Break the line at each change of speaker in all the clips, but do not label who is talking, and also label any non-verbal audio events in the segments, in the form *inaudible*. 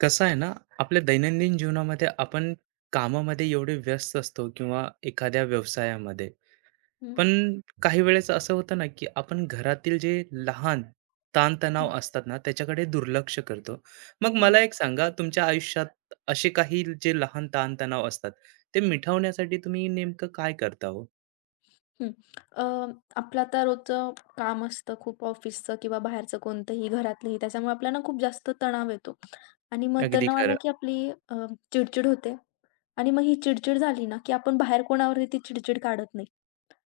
कसं आहे ना, आपल्या दैनंदिन जीवनामध्ये आपण कामामध्ये एवढे व्यस्त असतो किंवा एखाद्या व्यवसायामध्ये.
हं,
पण काही वेळेस असं होतं ना, की आपण घरातील जे लहान ताणतणाव
हं,
असतात ना, त्याच्याकडे दुर्लक्ष करतो. मग
हं,
मला एक सांगा, तुमच्या आयुष्यात असे काही जे लहान ताणतणाव असतात, ते मिटवण्यासाठी तुम्ही नेमकं काय करता हो?
हं. अ, आपलं आता रोजचं काम असतं खूप ऑफिसचं किंवा बाहेरचं कोणतंही, घरातलंही. त्याच्यामुळे आपल्याला खूप जास्त तणाव येतो आणि मग
अगदी
तणाव आला
खरं.
की आपली अ, चिडचिड होते आणि मग ही चिडचिड झाली ना, की आपण बाहेर कोणावरती ती चिडचिड काढत नाही.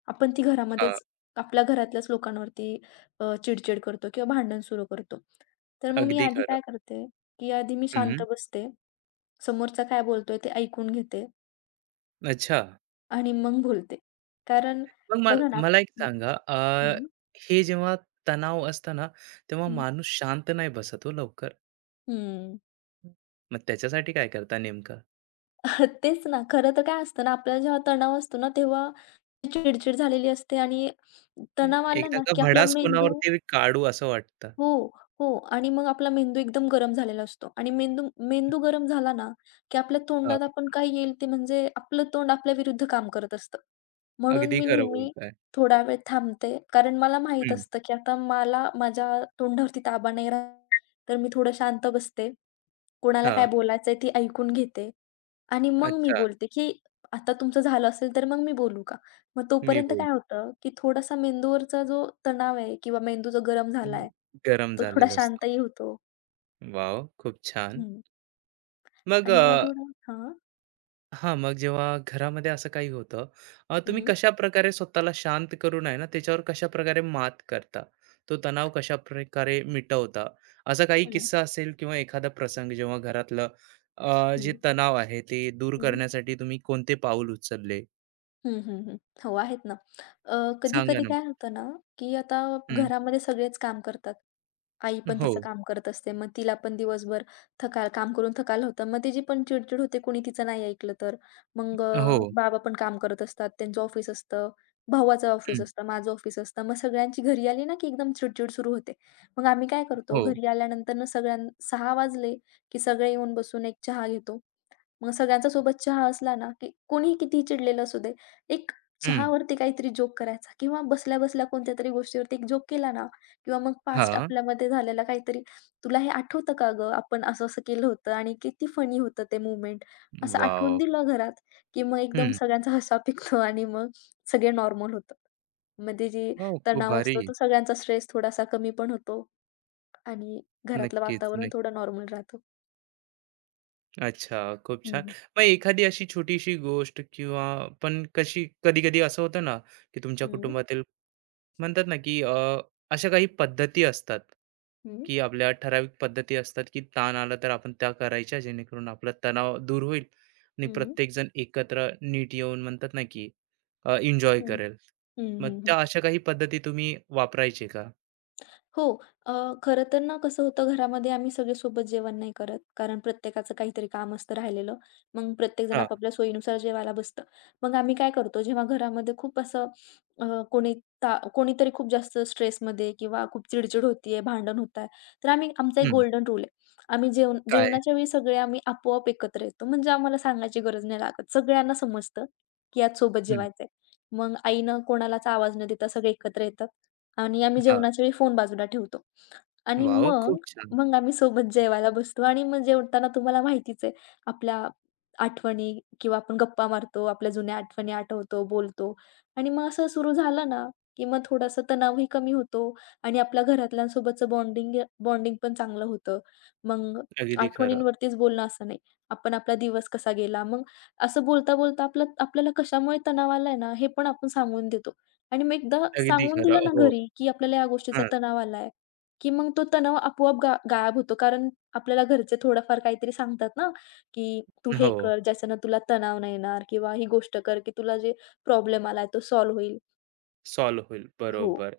आपण ती
हां,
घरामध्येच आपल्या घरातल्याच लोकांवरती चिडचिड करतो किंवा भांडण सुरू करतो. तर मग मी
अगदी
आधी काय
खरं.
करते, की आधी मी शांत
हं.
बसते. समोरचा काय बोलतोय ते ऐकून घेते.
अच्छा.
आणि मग बोलते. कारण
मग मल
बघा ना.
मला एक सांगा,
हं,
हे जेव्हा तणाव असतं ना, तेव्हा
हं,
माणूस शांत नाही बसत हो लवकर.
हं.
हं. मग त्याच्यासाठी काय करता नेमकं?
*laughs* तेच ना. खरं तर काय असतं ना, आपल्याला जेव्हा तणाव असतो ना, तेव्हा चिडचिड झालेली असते आणि
तर
तणाव आला
एकदा
ना,
का
की आपला
भडास
मेंदू
कोणावरती काढू असं वाटतं.
हो, हो. आणि मग आपला मेंदू एकदम गरम झालेला असतो आणि मेंदू मेंदू गरम झाला ना, की आपल्या
हां,
तोंडात आपण काय येईल ते म्हणजे आपलं तोंड आपल्या विरुद्ध काम करत असतं. म्हणून
अगदी
मी
खरं
नेहमी
बोलताय.
थोडा वेळ थांबते. कारण मला माहीत
हं,
असतं, की आता मला माझ्या तोंडावरती ताबा नाही राहणार. तर मी थोडं शांत बसते. कोणाला काय
हां,
बोलायचंय ती ऐकून घेते आणि मग मी
अच्छा.
बोलते, की आता तुमचं झालं असेल तर मग मी बोलू का? मग
मी
तोपर्यंत
बोल
काय होतं, की थोडासा मेंदूवरचा जो तणाव आहे किंवा मेंदू जो गरम
हम्म,
झालाय,
गरम
तो थोडा
झालेलं असतं.
शांतही होतो.
वाव खूप छान.
हं.
मग
आणि मग थोडं हां.
हां, मग जेव्हा घरामध्ये असं काही होतं, तुम्ही
हं,
कशाप्रकारे स्वतःला शांत करून आहे ना, त्याच्यावर कशाप्रकारे मात करता? तो तणाव कशा प्रकारे मिटवता? असा काही
हं,
किस्सा असेल किंवा एखादा प्रसंग जेव्हा घरातलं जे
हं,
तणाव आहे ते दूर
हं.
करण्यासाठी तुम्ही कोणते पाऊल उचलले?
हं, हं, हं. हो, आहेत ना. अ,
सांगा
कधी-कधी
ना मग?
काय होतं ना, की आता
हं,
घरामध्ये सगळेच काम करतात. आई पण
हो,
तिचं काम करत असते. मग तिला पण दिवसभर काम करून थकाल होतं. मग तिची पण चिडचिड होते कोणी तिचं नाही ऐकलं तर. मग
हो,
बाबा पण काम करत असतात. त्यांचं ऑफिस असतं. भावाचं ऑफिस
हं,
असतं. माझं ऑफिस असतं. मग सगळ्यांची घरी आली ना, की एकदम चिडचिड सुरू होते. मग आम्ही काय करतो
हो,
घरी आल्यानंतर ना 6:00 वाजले, की सगळे येऊन बसून एक चहा घेतो. मग सगळ्यांच्या सोबत चहा असला ना, की कोणीही कितीही चिडलेलं असू दे, एक
हं.
चहावरती काहीतरी जोक करायचा किंवा बसल्या-बसल्या कोणत्यातरी गोष्टीवरती एक जोक केला ना किंवा मग पास्ट
हां,
आपल्यामध्ये झालेला काहीतरी, "तुला हे आठवतं का गं? आपण असं-असं केलं होतं आणि किती फनी होतं ते मोमेंट." असं आठवून
वॉव!
दिलं घरात, की मग एकदम
हं,
सगळ्यांचा हसा पिकतो आणि मग सगळे नॉर्मल होतात. मध्ये जे
वॉव! खूप
तणाव
भारी.
असतो तो सगळ्यांचा स्ट्रेस थोडासा कमी पण होतो आणि घरातलं
नक्कीच,
वातावरण थोडं नॉर्मल राहतं.
अच्छा, खूप छान.
हं,
मग एखादी अशी छोटीशी गोष्ट किंवा पण कशी कधी-कधी असं होतं ना, की तुमच्या
हं,
कुटुंबातील म्हणतात ना, की अशा काही पद्धती असतात,
हं,
की आपल्या ठराविक पद्धती असतात, की ताण आला तर आपण त्या करायच्या जेणेकरून आपला तणाव दूर होईल आणि
हं,
प्रत्येकजण एकत्र नीट येऊन म्हणतात ना, की एन्जॉय
हं.
करेल.
हं,
मग
हं, हं.
त्या अशा काही पद्धती तुम्ही वापरायचे का?
हो, अ, खरं तर ना कसं होतं घरामध्ये आम्ही सगळे सोबत जेवण नाही करत. कारण प्रत्येकाचं काहीतरी काम असतं राहिलेलं. मग प्रत्येकजण
हां,
आपापल्या सोयीनुसार जेवायला बसतं. मग आम्ही काय करतो जेव्हा घरामध्ये खूप असं अ, कोणी ता कोणीतरी खूप जास्त स्ट्रेसमध्ये किंवा खूप चिडचिड होतीये, भांडण होत आहे, तर आम्ही आमचा एक
हं.
गोल्डन रूल आहे. आम्ही
काय?
जेवणाच्या वेळी सगळे आम्ही आपोआप एकत्र येतो. म्हणजे आम्हाला सांगायची गरज नाही लागत. सगळ्यांना समजतं, की आज सोबत
हं.
जेवायचंय. मग आईनं कोणालाच आवाज न देता सगळे एकत्र येतात. आणि आम्ही
हां.
जेवणाच्या वेळी फोन बाजूला ठेवतो. आणि
वॉव!
मग
खूप छान.
मग आम्ही सोबत जेवायला बसतो आणि मग जेवताना तुम्हाला माहितीच आहे, आपल्या आठवणी किंवा आपण गप्पा मारतो, आपल्या जुन्या आठवणी आठवतो, बोलतो आणि मग असं सुरू झालं ना, की मग थोडासा तणावही कमी होतो आणि आपल्या घरातल्यांसोबतचं बॉन्डिंग बॉन्डिंग पण चांगलं होतं. मग
अगदी खरं,
आठवणींवरतीच बोलणं असं नाही. आपण आपला दिवस कसा गेला, मग असं बोलता-बोलता आपलं आपल्याला कशामुळे तणाव आलाय ना, हे पण आपण सांगून देतो. आणि मग एकदा
अगदी
सांगून दिलं
खरं.
ना
हो.
घरी, की आपल्याला या गोष्टीचा
हां,
तणाव आलाय, की मग तो तणाव आपोआप गायब होतो. कारण आपल्याला घरचे थोडंफार काहीतरी सांगतात ना, की "तू हे
हो,
कर, ज्याच्यानं तुला तणाव नाही येणार" किंवा "ही गोष्ट कर, की तुला जे प्रॉब्लेम आलाय तो सॉल्व्ह होईल."
सॉल्व्ह होईल.
हो.
बरोबर.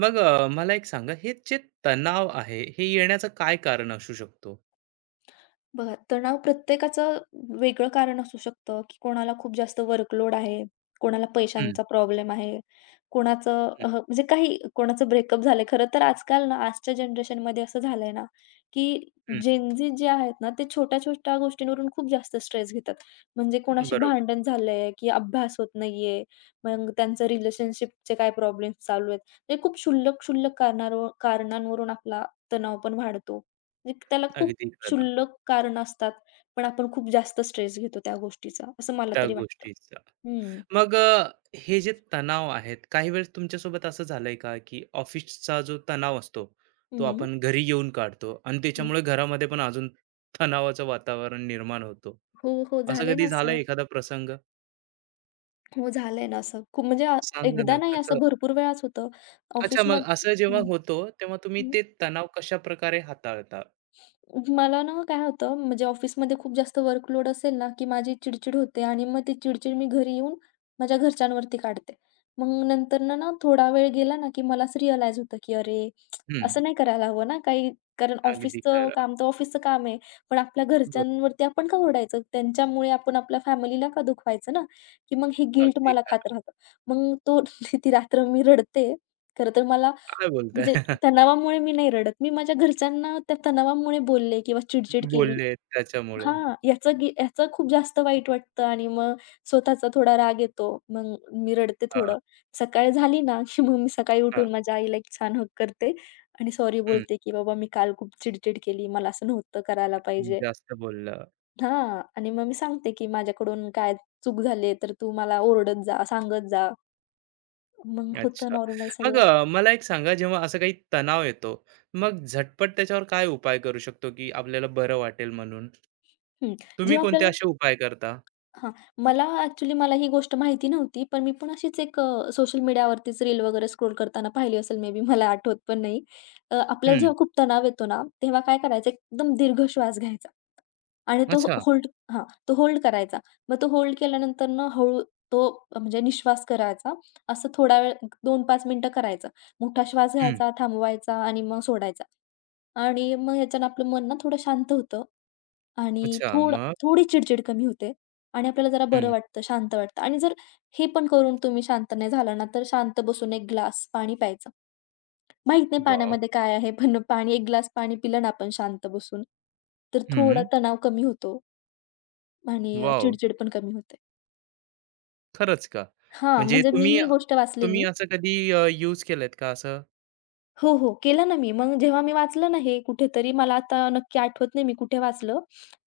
मग मला एक सांगा, हे जे तणाव आहे, हे येण्याचं काय कारण असू शकतो?
बघा, तणाव प्रत्येकाचं वेगळं कारण असू शकतं, की कोणाला खूप जास्त वर्कलोड आहे, कोणाला
हं,
पैशांचा प्रॉब्लेम आहे, कोणाचं
हं,
म्हणजे काही कोणाचं ब्रेकअप झालंय. खरं तर आजकाल ना, आजच्या जनरेशनमध्ये असं झालंय ना, की
हं.
जेनझी जे आहेत ना, ते छोट्या-छोट्या गोष्टींवरून खूप जास्त स्ट्रेस घेतात. म्हणजे कोणाशी
बरोबर.
भांडण झालंय, की अभ्यास होत नाहीये, मग त्यांचं रिलेशनशिपचे काय प्रॉब्लेम्स चालू आहेत. म्हणजे खूप क्षुल्लक-क्षुल्लक कारणांवरून आपला तणाव पण वाढतो. म्हणजे त्याला खूप
अगदी खरं.
क्षुल्लक कारण असतात, पण आपण खूप जास्त स्ट्रेस घेतो त्या गोष्टीचा, असं मला
त्या
तरी वाटतं.
गोष्टीचा.
हं,
मग हे जे तणाव आहेत, काही वेळेस तुमच्यासोबत असं झालंय का, की ऑफिसचा जो तणाव असतो, तो
हं.
आपण घरी येऊन काढतो आणि
हं.
त्याच्यामुळे घरामध्ये पण अजून तणावाचं वातावरण निर्माण होतो.
हो, हो.
असं
झालंय ना
कधी
असं.
झालंय एखादा प्रसंग?
हो, झालंय ना असं. खूप म्हणजे
सांगा
एकदा
ना,
नाही असं भरपूर वेळाच होतं.
अच्छा, मग
ऑफिसमध्ये
असं जेव्हा
हं.
होतो, तेव्हा तुम्ही ते तणाव कशाप्रकारे हाताळता?
मला ना काय होतं, म्हणजे ऑफिसमध्ये खूप जास्त वर्कलोड असेल ना, की माझी चिडचिड होते आणि मग ती चिडचिड मी घरी येऊन माझ्या घरच्यांवरती काढते. मग नंतरनं ना ना थोडा वेळ गेला ना, की मला असं रिअलाईज होतं, की अरे,
हं.
असं नाही करायला हवं ना काही कारण
अगदी
ऑफिसचं
खरं.
काम तर ऑफिसचं काम आहे. पण आपल्या
बरं.
घरच्यांवरती आपण का ओरडायचं? त्यांच्यामुळे आपण आपल्या फॅमिलीला का दुखवायचं ना? की मग हे गिल्ट
अगदी
मला खात
खरं.
राहतं. मग तो *laughs* ती रात्र मी रडते. खरं तर मला
काय बोलताय?
म्हणजे
*laughs*
तणावामुळे मी नाही रडत. मी माझ्या घरच्यांना त्या तणावामुळे बोलले किंवा चिडचिड केली.
बोलले त्याच्यामुळे.
हां, याचं खूप जास्त वाईट वाटतं आणि मग स्वतःचा थोडा राग येतो. मग मी रडते
हां,
थोडं. सकाळ झाली ना, की मग मी सकाळी
हां.
उठून माझ्या आईला एक छान हग करते आणि सॉरी
हं.
बोलते, की "बाबा मी काल खूप चिडचिड केली. मला असं नव्हतं करायला पाहिजे."
जास्त बोललं.
हां आणि मग मी सांगते, की "माझ्याकडून काय चूक झाली तर तू मला ओरडत जा, सांगत जा." मग होतं
अच्छा.
नॉर्मल
मग
सगळं.
मला एक सांगा, जेव्हा असा काही तणाव येतो, मग झटपट त्याच्यावर काय उपाय करू शकतो, की आपल्याला बरं वाटेल म्हणून?
हं,
तुम्ही
जेव्हा
कोणते
आपल्याला
असे उपाय करता?
हां. मला ही गोष्ट माहिती नव्हती. पण मी पण अशीच एक सोशल मीडियावरतीच रील वगैरे स्क्रोल करताना पाहिली असेल मे बी मला आठवत पण नाही. आपल्याला
हं.
जेव्हा खूप तणाव येतो ना, तेव्हा काय करायचं एकदम दीर्घ श्वास घ्यायचा आणि तो
अच्छा.
होल्ड हां, तो होल्ड करायचा. मग तो होल्ड केल्यानंतर ना हळू तो म्हणजे निश्वास करायचा. असं थोडा वेळ 2-5 मिनिटं करायचं. मोठा श्वास
हं.
घ्यायचा, थांबवायचा आणि मग सोडायचा. आणि मग ह्याच्यानं आपलं मन ना थोडं शांत होतं. आणि
अच्छा.
थोडं
मग?
थोडी चिडचिड कमी होते आणि आपल्याला जरा बरं
हं.
वाटतं, शांत वाटतं आणि जर हे पण करून तुम्ही शांत नाही झाला ना, तर शांत बसून 1 ग्लास पाणी प्यायचं. माहीत नाही
वॉव!
पाण्यामध्ये काय आहे, पण 1 ग्लास पाणी पिलं ना आपण शांत बसून, तर थोडा
हं.
तणाव कमी होतो आणि
वॉव!
चिडचिड पण कमी होते.
खरंच का?
हां,
म्हणजे
म्हणजे मी
तुम्ही
ही गोष्ट
तुम्ही
वाचलेली.
असं कधी यूज केलेत का असं?
हो, हो. केलं ना मी. मग जेव्हा मी वाचलं ना हे कुठेतरी, मला आता नक्की आठवत नाही मी कुठे वाचलं.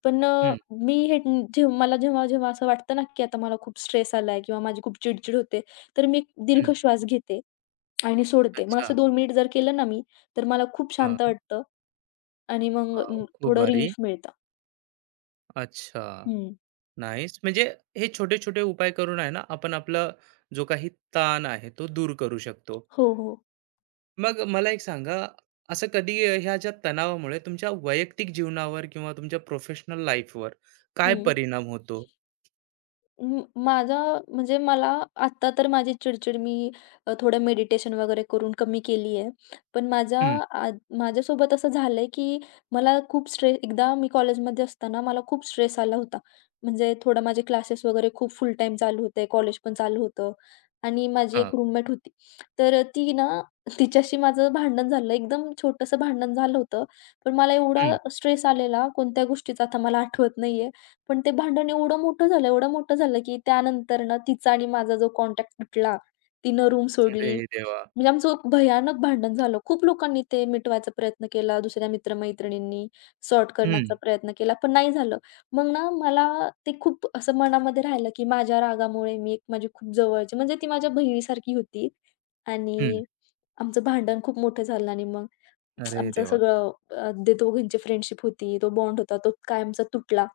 पण अ,
हं,
मी हे जे मला जेव्हा-जेव्हा असं वाटतं ना, की आता मला खूप स्ट्रेस आलाय किंवा माझी खूप चिड होते, तर मी एक दीर्घ
हं.
श्वास घेते आणि सोडते. मग असं
अच्छा.
2 मिनिट जर केलं ना मी, तर मला खूप शांत
हां.
वाटतं आणि मग
वॉव! खूप
थोडं
भारी.
रिलीफ मिळतं.
अच्छा.
हं.
नाईस. म्हणजे हे छोटे-छोटे उपाय करून आहे ना, आपण आपला जो काही ताण आहे, तो दूर करू शकतो.
हो, हो.
मग मला एक सांगा, असं कधी ह्या ज्या तणावामुळे तुमच्या वैयक्तिक जीवनावर किंवा तुमच्या प्रोफेशनल लाईफवर काय
हं.
परिणाम होतो?
म माझा म्हणजे मला आत्ता तर माझी चिड मी थोडं मेडिटेशन वगैरे करून कमी केली आहे. पण
हं.
माझ्यासोबत असं झालंय, की मला खूप स्ट्रे एकदा मी कॉलेजमध्ये असताना मला खूप स्ट्रेस आला होता. म्हणजे थोडं माझे क्लासेस वगैरे खूप फुल टाईम चालू होते, कॉलेज पण चालू होतं आणि माझी
हां.
एक रूममेट होती. तर ती ना तिच्याशी माझं भांडण झालं. एकदम छोटंसं भांडण झालं होतं. पण मला एवढा
हं.
स्ट्रेस आलेला कोणत्या गोष्टीचा आता मला आठवत नाहीये. पण ते भांडण एवढं मोठं झालं, की त्यानंतर ना तिचा आणि माझा जो कॉन्टॅक्ट तुटला. तिनं रूम
अरे
सोडली.
देवा!
म्हणजे आमचं भयानक भांडण झालं. खूप लोकांनी ते मिटवायचा प्रयत्न केला. दुसऱ्या मित्र-मैत्रिणींनी सॉर्ट
हं,
करण्याचा प्रयत्न केला, पण नाही झालं. मग ना मला ते खूप असं मनामध्ये राहिलं, की माझ्या रागामुळे मी एक माझी खूप जवळची म्हणजे ती माझ्या बहिणीसारखी होती
हं.
आणि आमचं भांडण खूप मोठं झालं आणि मग
अरे
आमचं
देवा!
सगळं ते दोघींची फ्रेंडशिप होती, तो बॉन्ड होता, तो कायमचा तुटला.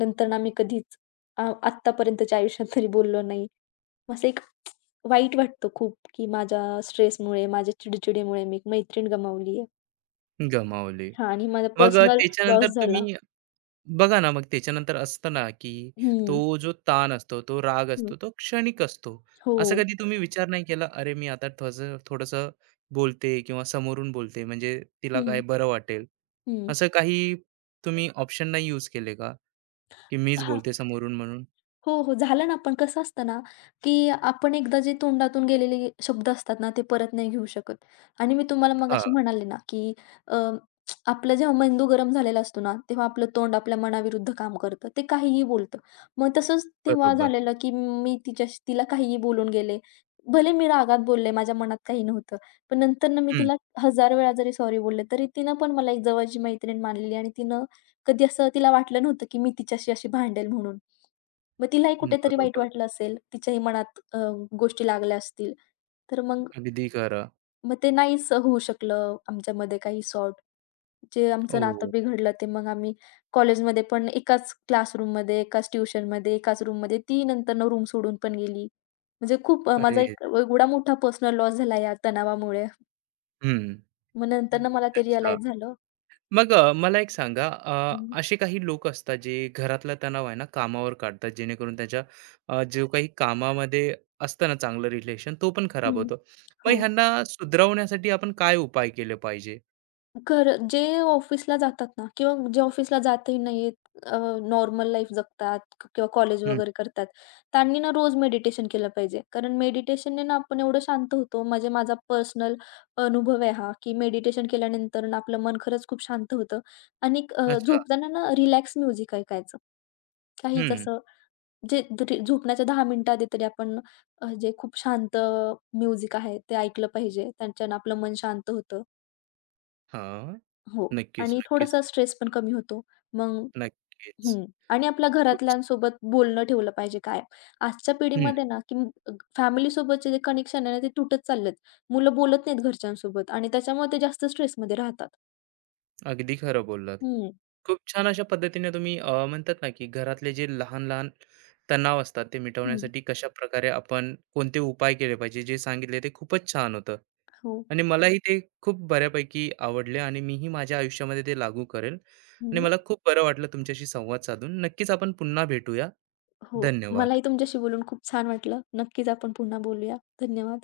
नंतर आम्ही कधीच अ, आत्तापर्यंतच्या आयुष्यात तरी बोललो नाही. असं एक वाईट वाटतं खूप, की माझ्या स्ट्रेसमुळे, माझ्या चिडचिडीमुळे मी एक मैत्रीण गमावली आहे.
गमावली.
हां आणि माझा
मग
पर्सनल
त्याच्यानंतर
लॉस झाला.
तुम्ही बघा ना, मग त्याच्यानंतर असतं ना, की
हं,
तो जो ताण असतो, तो राग
हं.
असतो, तो क्षणिक असतो.
हो.
असं कधी तुम्ही विचार नाही केला, "अरे, मी आता थोडंसं थोडंसं बोलते किंवा समोरून बोलते, म्हणजे तिला काय
हं,
बरं वाटेल."
हं.
असं काही तुम्ही ऑप्शन नाही यूज केले का, की मीच बोलते समोरून म्हणून?
हो, हो. झालं ना, पण कसं असतं ना, की आपण एकदा जे तोंडातून गेलेले शब्द असतात ना, ते परत नाही घेऊ शकत. आणि मी तुम्हाला
हां,
मगाशी म्हणाले ना, की अ, आपला जेव्हा मेंदू गरम झालेला असतो ना, तेव्हा आपलं तोंड आपल्या मनाविरुद्ध काम करतं. ते काहीही बोलतं. मग तसंच तेव्हा
बरोबर.
झालेलं, की मी तिला काहीही बोलून गेले. भले मी रागात बोलले, माझ्या मनात काही नव्हतं. पण नंतरनं मी
हं,
तिला 1000 वेळा जरी सॉरी बोलले, तरी तिनं पण मला एक जवळची मैत्रीण मानलेली आणि तिनं कधी असं तिला वाटलं नव्हतं, की मी तिच्याशी अशी भांडेल म्हणून. मग तिलाही
हं,
कुठेतरी वाईट
बरोबर.
वाटलं असेल. तिच्याही मनात गोष्टी लागल्या असतील. तर मग
अगदी खरं.
मग ते नाहीच होऊ शकलं आमच्यामध्ये काही सॉर्ट. जे आमचं नातं
ओह!
बिघडलं ते मग आम्ही कॉलेजमध्ये पण एकाच क्लासरूममध्ये, एकाच ट्युशनमध्ये, एकाच रूममध्ये ती नंतरनं रूम सोडून पण गेली. म्हणजे खूप माझा
अरे!
एक एवढा मोठा पर्सनल लॉस झाला या तणावामुळे.
हं.
मग नंतरनं मला ते
अच्छा.
रिअलाईज झालं.
मग मला एक सांगा,
हं,
असे काही लोक असतात जे घरातला तणाव आहे ना कामावर काढतात जेणेकरून त्याच्या जो काही कामामध्ये असतं ना चांगलं रिलेशन तो पण खराब
हं.
होतो. मग
हो.
ह्यांना सुधरवण्यासाठी आपण काय उपाय केले पाहिजे?
खरं जे ऑफिसला जातात ना किंवा जे ऑफिसला जातही नाहीत, नॉर्मल लाईफ जगतात किंवा कॉलेज
हम्म,
वगैरे करतात, त्यांनी ना रोज मेडिटेशन केलं पाहिजे. कारण मेडिटेशनने ना आपण एवढं शांत होतो. म्हणजे माझा पर्सनल अनुभव आहे हा, की मेडिटेशन केल्यानंतर ना आपलं मन खरंच खूप शांत होतं आणि
अच्छा.
झोपताना ना रिलॅक्स म्युझिक ऐकायचं. काहीच
हम्म.
असं जे री झोपण्याच्या 10 मिनिटं आधी तरी आपण जे खूप शांत म्युझिक आहे ते ऐकलं पाहिजे. त्यांच्यानं आपलं मन शांत होतं.
हा.
हो.
नक्कीच,
आणि
नक्कीच,
थोडासा स्ट्रेस पण कमी होतो. मग
नक्कीच.
हं. आणि आपल्या
खूप छ-
घरातल्यांसोबत बोलणं ठेवलं पाहिजे कायम. आजच्या
हम्म.
पिढीमध्ये ना, की अ, फॅमिलीसोबतचे जे कनेक्शन आहे ना, ते तुटत चाललेत. मुलं बोलत नाहीत घरच्यांसोबत आणि त्याच्यामुळे ते जास्त स्ट्रेसमध्ये राहतात.
अगदी खरं बोललात.
हं,
खूप छान अशा पद्धतीने तुम्ही, म्हणतात ना, की घरातले जे लहान लहान तणाव असतात ते
हं.
मिटवण्यासाठी कशा प्रकारे आपण कोणते उपाय केले पाहिजे जे सांगितले, ते खूपच छान होतं.
हो,
आणि हो, मलाही ते खूप बऱ्यापैकी आवडले आणि मीही माझ्या आयुष्यामध्ये ते लागू करेल. आणि
हं.
मला खूप बरं वाटलं तुमच्याशी संवाद साधून. नक्कीच आपण पुन्हा भेटूया.
हो. मलाही
धन्यवाद.
तुमच्याशी बोलून खूप छान वाटलं. नक्कीच आपण पुन्हा बोलूया. धन्यवाद.